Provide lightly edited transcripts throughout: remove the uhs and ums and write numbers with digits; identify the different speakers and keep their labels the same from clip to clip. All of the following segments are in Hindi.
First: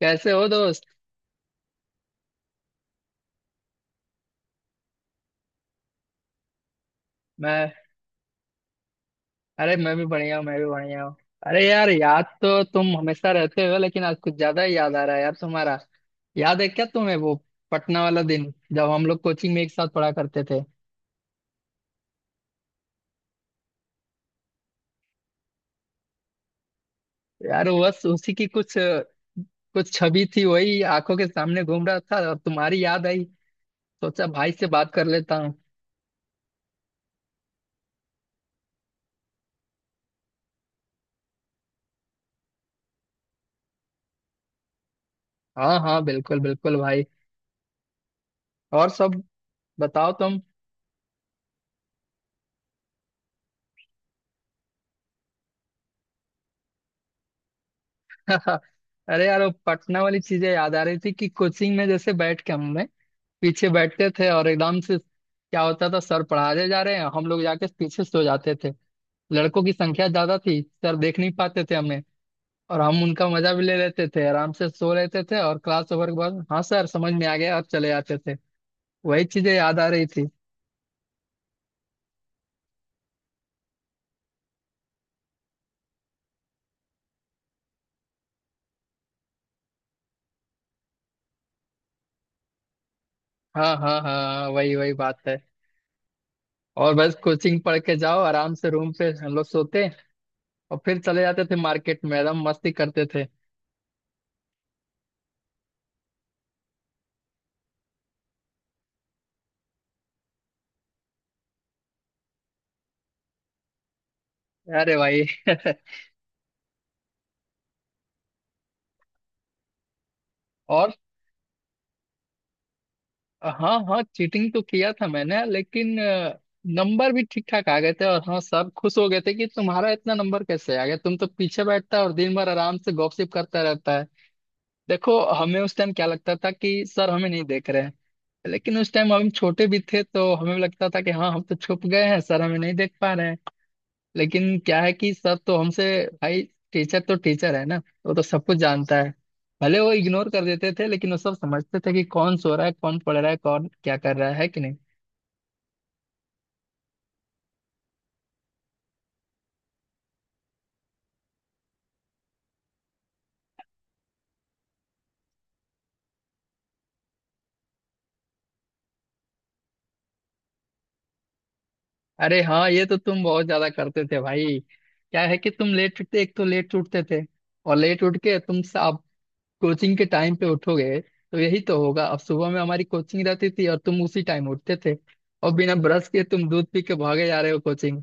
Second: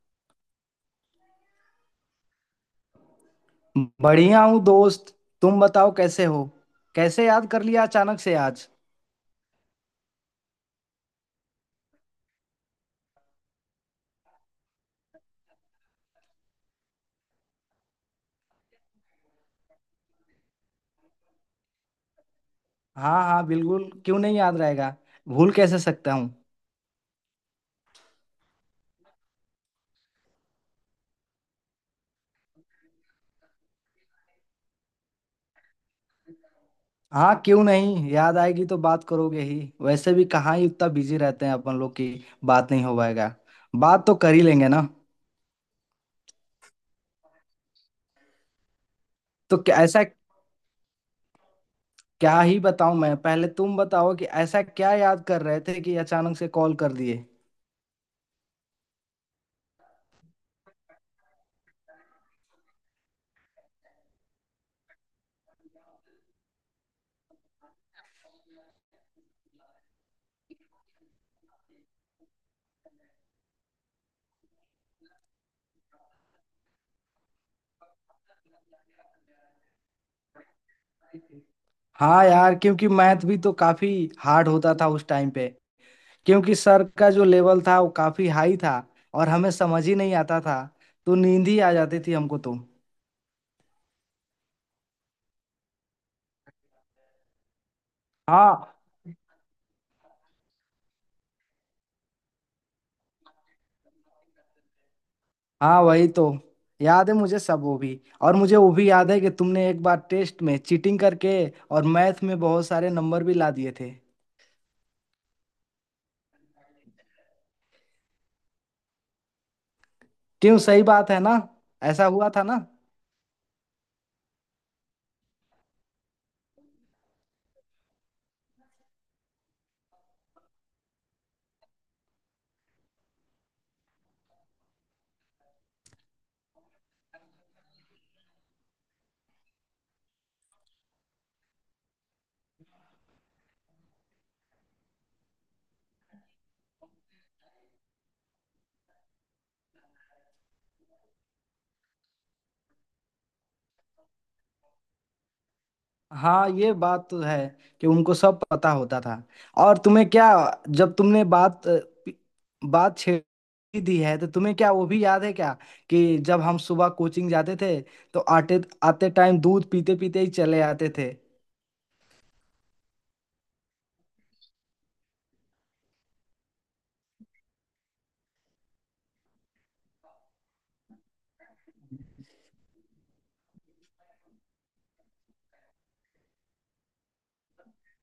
Speaker 1: कैसे हो दोस्त?
Speaker 2: बढ़िया हूँ दोस्त। तुम बताओ कैसे हो। कैसे याद कर
Speaker 1: मैं
Speaker 2: लिया अचानक से आज।
Speaker 1: अरे, मैं भी बढ़िया हूँ। मैं भी बढ़िया हूँ। अरे यार, याद तो तुम हमेशा रहते हो, लेकिन आज कुछ ज्यादा ही याद आ रहा है यार तुम्हारा। याद है क्या तुम्हें वो पटना वाला दिन, जब हम लोग कोचिंग में एक साथ पढ़ा करते थे?
Speaker 2: हाँ हाँ बिल्कुल, क्यों नहीं याद रहेगा। भूल कैसे सकता हूँ।
Speaker 1: यार बस उसी की कुछ कुछ छवि थी, वही आंखों के सामने घूम रहा था और तुम्हारी याद आई। सोचा भाई से बात कर लेता हूँ।
Speaker 2: हाँ क्यों नहीं, याद आएगी तो बात करोगे ही, वैसे भी कहाँ ही उतना बिजी रहते हैं अपन लोग की बात नहीं हो पाएगा। बात तो कर ही लेंगे ना।
Speaker 1: हाँ हाँ, बिल्कुल बिल्कुल भाई। और सब
Speaker 2: तो क्या ऐसा।
Speaker 1: बताओ तुम।
Speaker 2: क्या ही बताऊं मैं, पहले तुम बताओ कि ऐसा क्या याद कर रहे थे कि अचानक से कॉल कर दिए।
Speaker 1: अरे यार, वो पटना वाली चीजें याद आ रही थी कि कोचिंग में जैसे बैठ के हमने पीछे बैठते थे और एकदम से क्या होता था, सर पढ़ाने जा रहे हैं, हम लोग जाके पीछे सो जाते थे। लड़कों की संख्या ज्यादा थी, सर देख नहीं पाते थे हमें। और हम उनका मजा भी ले लेते थे, आराम से सो लेते थे और क्लास ओवर के बाद हाँ सर, समझ में आ गया, और चले जाते थे। वही चीजें याद आ रही थी।
Speaker 2: हाँ यार, क्योंकि मैथ भी तो काफी हार्ड होता था उस टाइम पे। क्योंकि सर का जो लेवल था वो काफी हाई था, और हमें समझ ही नहीं आता था, तो नींद ही आ जाती थी हमको तो।
Speaker 1: हाँ हाँ हाँ। हाँ, वही वही बात है। और बस कोचिंग पढ़ के जाओ, आराम से
Speaker 2: हाँ
Speaker 1: रूम पे हम लोग सोते और फिर चले जाते थे मार्केट में, एकदम मस्ती करते थे।
Speaker 2: हाँ, वही तो। याद है मुझे सब वो भी, और मुझे वो भी याद है कि तुमने एक बार टेस्ट में चीटिंग करके और मैथ में बहुत सारे नंबर भी ला दिए थे।
Speaker 1: अरे भाई।
Speaker 2: क्यों, सही
Speaker 1: और
Speaker 2: बात है ना। ऐसा हुआ था ना।
Speaker 1: हाँ हाँ, चीटिंग तो किया था मैंने, लेकिन नंबर भी ठीक ठाक आ गए थे। और हाँ, सब खुश हो गए थे कि तुम्हारा इतना नंबर कैसे आ गया, तुम तो पीछे बैठता है और दिन भर आराम से गॉसिप करता रहता है। देखो, हमें उस टाइम क्या लगता था कि सर हमें नहीं देख रहे हैं। लेकिन उस टाइम हम छोटे भी थे, तो हमें लगता था कि हाँ, हम तो छुप गए हैं, सर हमें नहीं देख पा रहे हैं। लेकिन क्या है कि सब तो हमसे, भाई टीचर तो टीचर है ना। वो तो सब कुछ जानता है। भले वो इग्नोर कर देते थे, लेकिन वो सब समझते थे कि कौन सो रहा है, कौन पढ़ रहा है, कौन क्या कर रहा है कि नहीं।
Speaker 2: हाँ ये बात तो है कि उनको सब पता होता था। और तुम्हें क्या, जब तुमने बात बात छेड़ी दी है, तो तुम्हें क्या वो भी याद है क्या कि जब हम सुबह कोचिंग जाते थे, तो आते आते टाइम दूध पीते पीते ही चले आते थे।
Speaker 1: अरे हाँ, ये तो तुम बहुत ज्यादा करते थे भाई। क्या है कि तुम लेट उठते, एक तो लेट उठते थे, और लेट उठ के तुम अब कोचिंग के टाइम पे उठोगे तो यही तो होगा। अब सुबह में हमारी कोचिंग रहती थी और तुम उसी टाइम उठते थे, और बिना ब्रश के तुम दूध पी के भागे जा रहे हो कोचिंग।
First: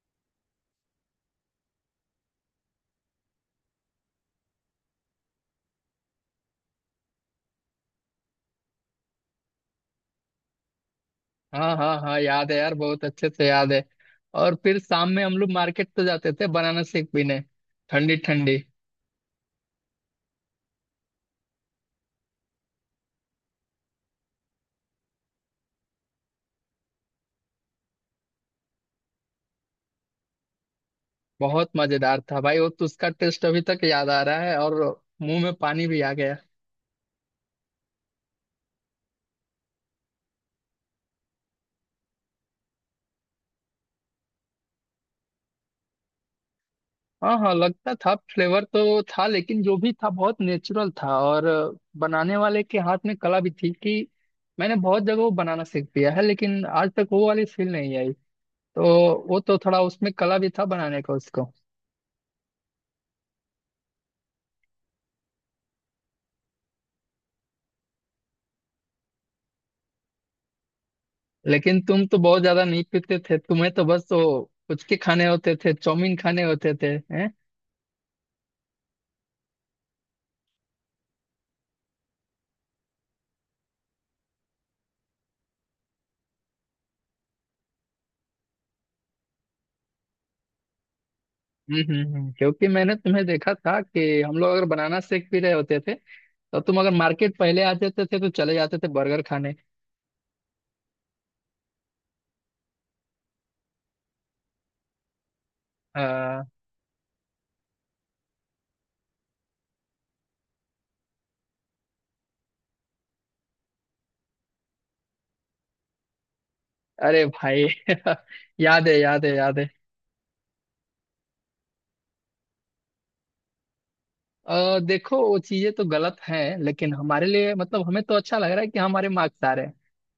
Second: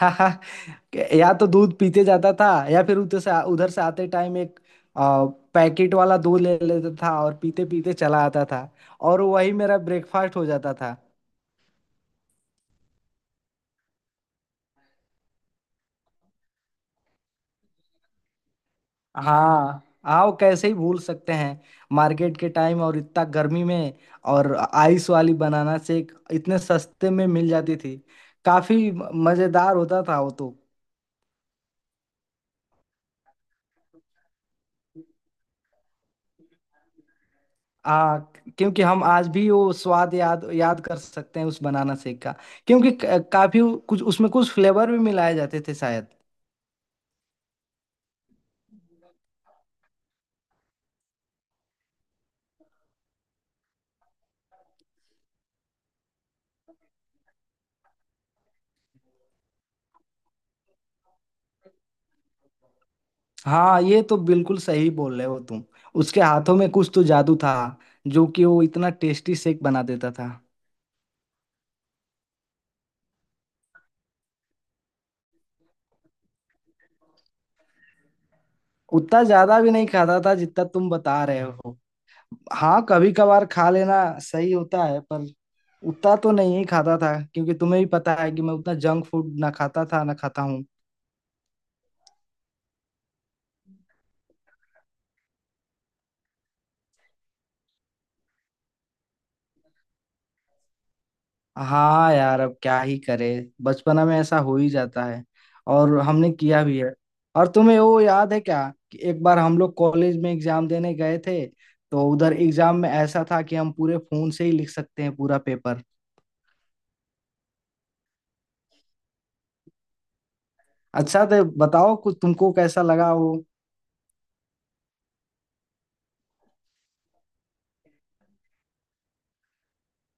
Speaker 2: या तो दूध पीते जाता था, या फिर उधर से आते टाइम एक आ, पैकेट वाला दूध ले लेता था और पीते पीते चला आता था, और वही मेरा ब्रेकफास्ट हो जाता था।
Speaker 1: हाँ हाँ हाँ, याद है यार, बहुत अच्छे से याद है। और फिर शाम में हम लोग मार्केट तो जाते थे बनाना शेक पीने, ठंडी ठंडी।
Speaker 2: हाँ। आओ कैसे ही भूल सकते हैं। मार्केट के टाइम, और इतना गर्मी में, और आइस वाली बनाना शेक इतने सस्ते में मिल जाती थी। काफी मजेदार होता था वो तो।
Speaker 1: बहुत मजेदार था भाई वो तो, उसका टेस्ट अभी तक याद आ रहा है और मुंह में पानी भी आ गया।
Speaker 2: आ, क्योंकि हम आज भी वो स्वाद याद याद कर सकते हैं उस बनाना शेक का। क्योंकि काफी कुछ उसमें, कुछ फ्लेवर भी मिलाए जाते थे शायद।
Speaker 1: हाँ हाँ, लगता था फ्लेवर तो था, लेकिन जो भी था बहुत नेचुरल था, और बनाने वाले के हाथ में कला भी थी कि मैंने बहुत जगह वो बनाना सीख पिया है, लेकिन आज तक वो वाली फील नहीं आई। तो वो तो थोड़ा उसमें कला भी था बनाने का उसको।
Speaker 2: हाँ ये तो बिल्कुल सही बोल रहे हो तुम। उसके हाथों में कुछ तो जादू था, जो कि वो इतना टेस्टी शेक बना देता था।
Speaker 1: लेकिन तुम तो बहुत ज्यादा नहीं पीते थे, तुम्हें तो बस वो पुचके खाने होते थे, चाउमीन खाने होते थे। हैं।
Speaker 2: उतना ज्यादा भी नहीं खाता था जितना तुम बता रहे हो। हाँ कभी कभार खा लेना सही होता है, पर उतना तो नहीं ही खाता था, क्योंकि तुम्हें भी पता है कि मैं उतना जंक फूड ना खाता था ना खाता हूँ।
Speaker 1: क्योंकि मैंने तुम्हें देखा था कि हम लोग अगर बनाना शेक पी रहे होते थे, तो तुम अगर मार्केट पहले आ जाते थे तो चले जाते थे बर्गर खाने।
Speaker 2: हाँ यार, अब क्या ही करे, बचपना में ऐसा हो ही जाता है, और हमने
Speaker 1: आ,
Speaker 2: किया भी है। और तुम्हें वो याद है क्या कि एक बार हम लोग कॉलेज में एग्जाम देने गए थे, तो उधर एग्जाम में ऐसा था कि हम पूरे फोन से ही लिख सकते हैं पूरा पेपर।
Speaker 1: अरे भाई। याद है, याद है, याद है।
Speaker 2: अच्छा तो बताओ कुछ, तुमको कैसा लगा वो।
Speaker 1: देखो, वो चीजें तो गलत हैं, लेकिन हमारे लिए मतलब हमें तो अच्छा लग रहा है कि हमारे मार्क्स आ रहे हैं।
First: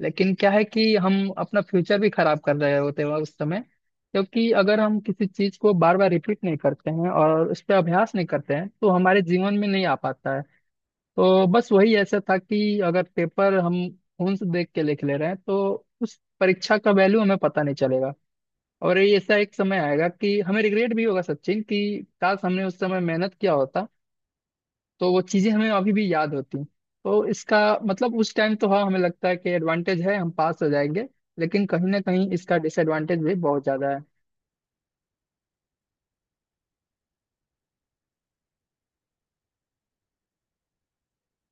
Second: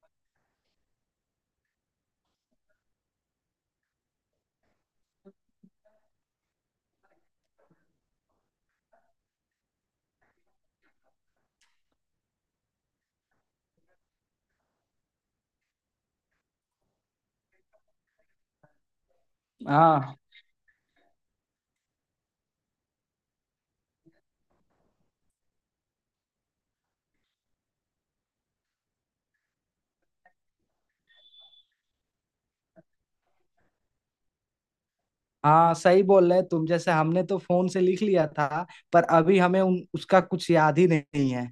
Speaker 1: लेकिन क्या है कि हम अपना फ्यूचर भी खराब कर रहे होते हैं उस समय, क्योंकि अगर हम किसी चीज को बार बार रिपीट नहीं करते हैं और उस पर अभ्यास नहीं करते हैं तो हमारे जीवन में नहीं आ पाता है। तो बस वही ऐसा था कि अगर पेपर हम फोन से देख के लिख ले रहे हैं, तो उस परीक्षा का वैल्यू हमें पता नहीं चलेगा, और ये ऐसा एक समय आएगा
Speaker 2: हाँ
Speaker 1: कि हमें रिग्रेट भी होगा, सचिन, कि काश हमने उस समय मेहनत किया होता, तो वो चीजें हमें अभी भी याद होती हैं। तो इसका मतलब उस टाइम तो हाँ, हमें लगता है कि एडवांटेज है, हम पास हो जाएंगे, लेकिन कहीं ना कहीं इसका डिसएडवांटेज भी बहुत ज्यादा है।
Speaker 2: हाँ सही बोल रहे तुम, जैसे हमने तो फोन से लिख लिया था, पर अभी हमें उसका कुछ याद ही नहीं है।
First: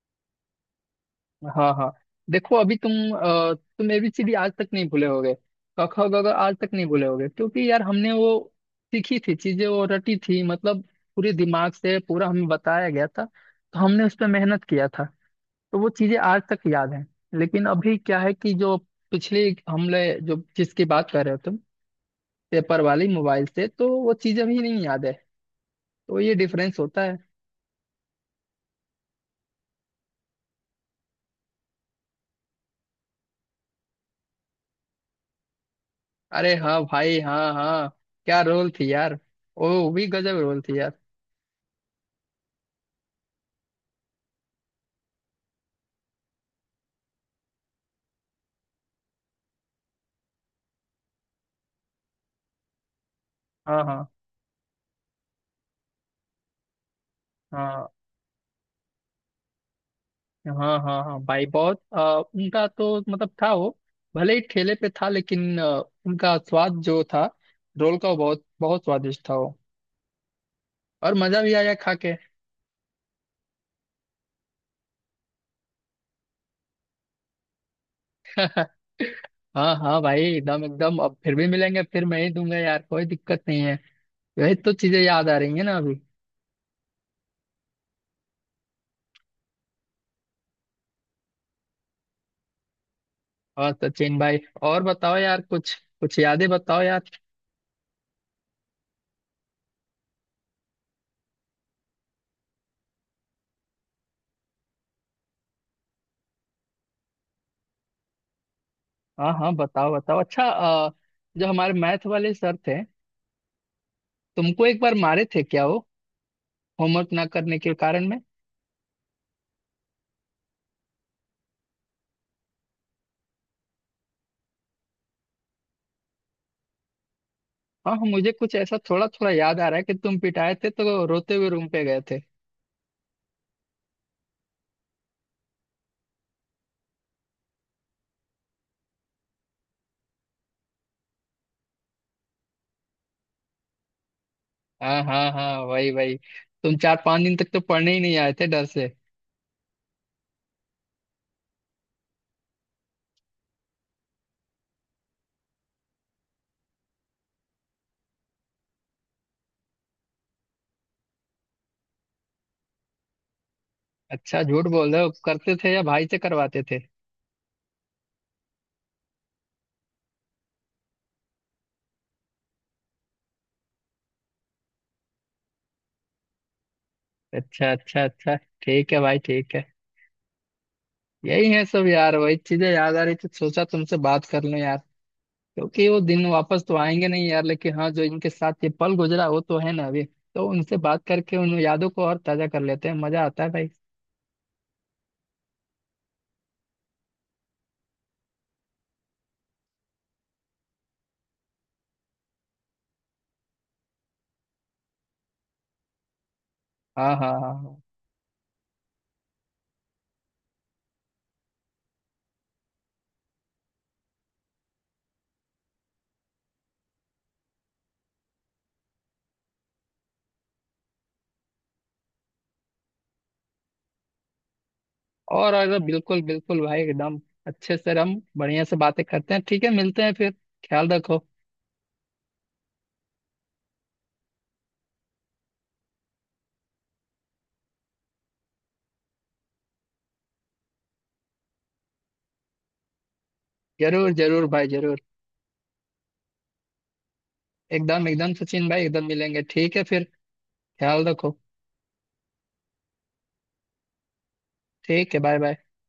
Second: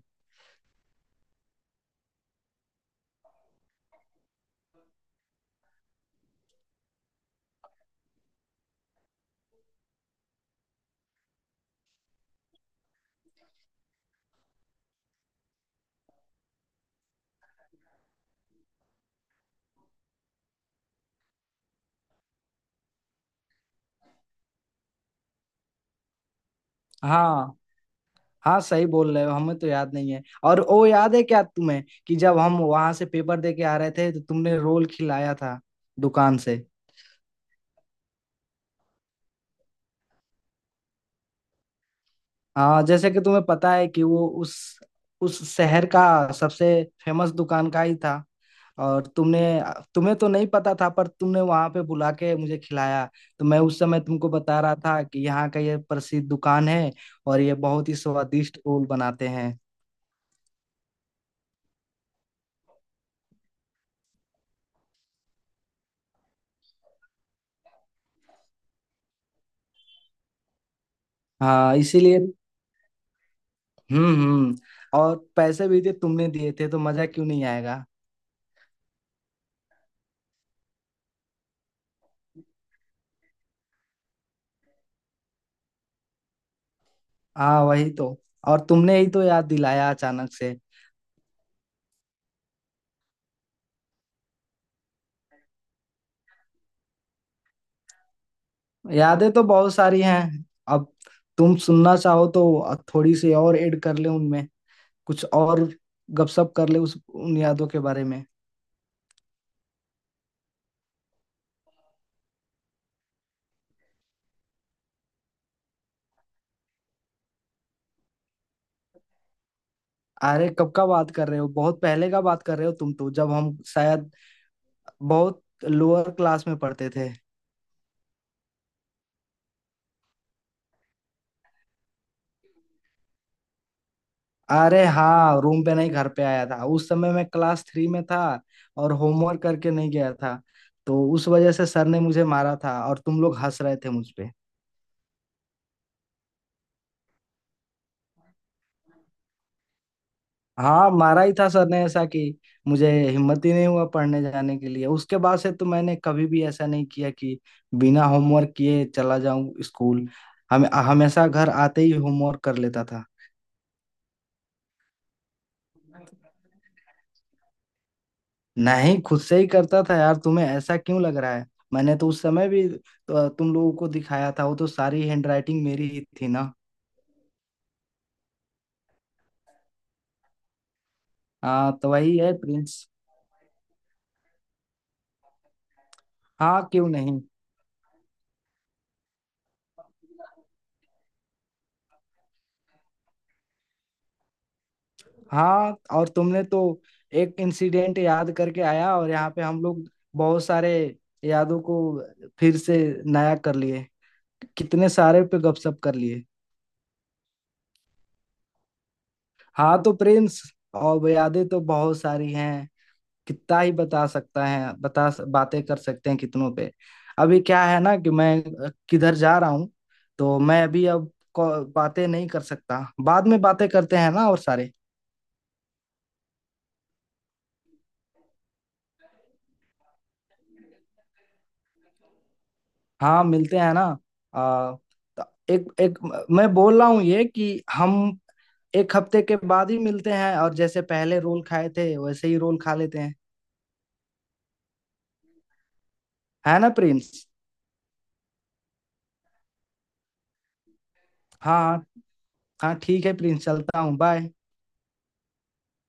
Speaker 1: हाँ हाँ। देखो, अभी तुम एबीसीडी आज तक नहीं भूले होगे, क ख ग घ आज तक नहीं भूले होगे, क्योंकि यार हमने वो सीखी थी चीजें, वो रटी थी, मतलब पूरे दिमाग से पूरा हमें बताया गया था, तो हमने उस पर मेहनत किया था, तो वो चीजें आज तक याद हैं। लेकिन अभी क्या है कि जो पिछले हमले, जो जिसकी बात कर रहे हो तुम, पेपर वाली मोबाइल से, तो वो चीजें भी नहीं याद है। तो ये डिफरेंस होता है।
Speaker 2: हाँ हाँ सही बोल रहे हो, हमें तो याद नहीं है। और वो याद है क्या तुम्हें कि जब हम वहां से पेपर दे के आ रहे थे, तो तुमने रोल खिलाया था दुकान
Speaker 1: अरे
Speaker 2: से।
Speaker 1: हाँ भाई, हाँ हाँ। क्या रोल थी यार। ओ भी गजब रोल थी यार।
Speaker 2: हाँ, जैसे कि तुम्हें पता है कि वो उस शहर का सबसे फेमस दुकान का ही था, और तुमने, तुम्हें तो नहीं पता था, पर तुमने वहां पे बुला के मुझे खिलाया, तो मैं उस
Speaker 1: हाँ
Speaker 2: समय
Speaker 1: हाँ
Speaker 2: तुमको बता रहा था कि यहाँ का ये प्रसिद्ध दुकान है, और ये
Speaker 1: हाँ।
Speaker 2: बहुत ही स्वादिष्ट ओल बनाते हैं।
Speaker 1: हाँ हाँ हाँ भाई, बहुत उनका तो मतलब था वो, भले ही ठेले पे था, लेकिन उनका स्वाद जो था रोल का, वो बहुत बहुत स्वादिष्ट था वो, और मजा भी आया
Speaker 2: हाँ
Speaker 1: खा के।
Speaker 2: इसीलिए। हम्म। और पैसे भी थे, तुमने दिए थे, तो मजा क्यों नहीं आएगा।
Speaker 1: हाँ हाँ भाई, एकदम एकदम। अब फिर भी मिलेंगे, फिर मैं ही दूंगा यार, कोई दिक्कत नहीं है। यही तो चीजें याद आ रही है ना अभी।
Speaker 2: हाँ वही तो, और तुमने ही तो याद दिलाया अचानक से।
Speaker 1: और सचिन भाई, और बताओ यार कुछ, कुछ यादें बताओ यार।
Speaker 2: यादें तो बहुत सारी हैं, अब तुम सुनना चाहो तो थोड़ी सी और ऐड कर ले उनमें, कुछ और गपशप कर ले उस उन यादों के बारे में।
Speaker 1: हाँ हाँ, बताओ बताओ। अच्छा, जो हमारे मैथ वाले सर थे, तुमको एक बार मारे थे क्या वो, होमवर्क ना करने के कारण में?
Speaker 2: अरे कब का बात कर रहे हो, बहुत पहले का बात कर रहे हो तुम तो, जब हम शायद बहुत लोअर क्लास में पढ़ते थे।
Speaker 1: हाँ हाँ, मुझे कुछ ऐसा थोड़ा थोड़ा याद आ रहा है कि तुम पिटाए थे तो रोते हुए रूम पे गए थे।
Speaker 2: अरे हाँ रूम पे नहीं, घर पे आया था, उस समय मैं क्लास थ्री में था और होमवर्क करके नहीं गया था, तो उस वजह से सर ने मुझे मारा था, और तुम लोग हंस रहे थे मुझ पे।
Speaker 1: हाँ हाँ हाँ, वही वही। तुम 4-5 दिन तक तो पढ़ने ही नहीं आए थे डर से।
Speaker 2: हाँ मारा ही था सर ने ऐसा कि मुझे हिम्मत ही नहीं हुआ पढ़ने जाने के लिए। उसके बाद से तो मैंने कभी भी ऐसा नहीं किया कि बिना होमवर्क किए चला जाऊं स्कूल। हम हमेशा घर आते ही होमवर्क कर लेता था।
Speaker 1: अच्छा, झूठ बोल रहे हो, करते थे या भाई से करवाते थे?
Speaker 2: नहीं खुद से ही करता था यार, तुम्हें ऐसा क्यों लग रहा है। मैंने तो उस समय भी तुम लोगों को दिखाया था, वो तो सारी हैंडराइटिंग मेरी ही थी ना।
Speaker 1: अच्छा अच्छा अच्छा। ठीक है भाई, ठीक है। यही है
Speaker 2: हाँ
Speaker 1: सब
Speaker 2: तो
Speaker 1: यार,
Speaker 2: वही है
Speaker 1: वही चीजें
Speaker 2: प्रिंस।
Speaker 1: याद आ रही थी, सोचा तुमसे बात कर लूं यार। क्योंकि वो दिन
Speaker 2: हाँ
Speaker 1: वापस तो
Speaker 2: क्यों
Speaker 1: आएंगे
Speaker 2: नहीं।
Speaker 1: नहीं यार, लेकिन हाँ, जो इनके साथ ये पल गुजरा वो तो है ना अभी। तो उनसे बात करके उन यादों को और ताजा कर लेते हैं, मजा आता है भाई।
Speaker 2: हाँ और तुमने तो एक इंसिडेंट याद करके आया, और यहाँ पे हम लोग बहुत सारे यादों को फिर से नया कर लिए, कितने सारे पे गपशप कर लिए।
Speaker 1: हाँ हाँ हाँ हाँ।
Speaker 2: हाँ तो प्रिंस, और यादें तो बहुत सारी हैं, कितना ही बता सकता है बता बातें कर सकते हैं कितनों पे। अभी क्या है ना कि मैं किधर जा रहा हूँ, तो मैं अभी अब बातें नहीं कर सकता। बाद में बातें करते हैं ना और सारे।
Speaker 1: और अगर बिल्कुल बिल्कुल भाई, एकदम अच्छे से, हम बढ़िया से बातें करते हैं। ठीक है, मिलते हैं फिर। ख्याल रखो।
Speaker 2: हाँ मिलते हैं ना। तो एक एक मैं बोल रहा हूँ ये कि हम एक हफ्ते के बाद ही मिलते हैं, और जैसे पहले रोल खाए थे वैसे ही रोल खा लेते हैं।
Speaker 1: जरूर जरूर भाई, जरूर।
Speaker 2: है ना प्रिंस।
Speaker 1: एकदम एकदम सचिन भाई, एकदम मिलेंगे, ठीक है फिर। ख्याल रखो।
Speaker 2: हाँ हाँ। हाँ ठीक है प्रिंस, चलता हूँ, बाय।
Speaker 1: ठीक है, बाय बाय।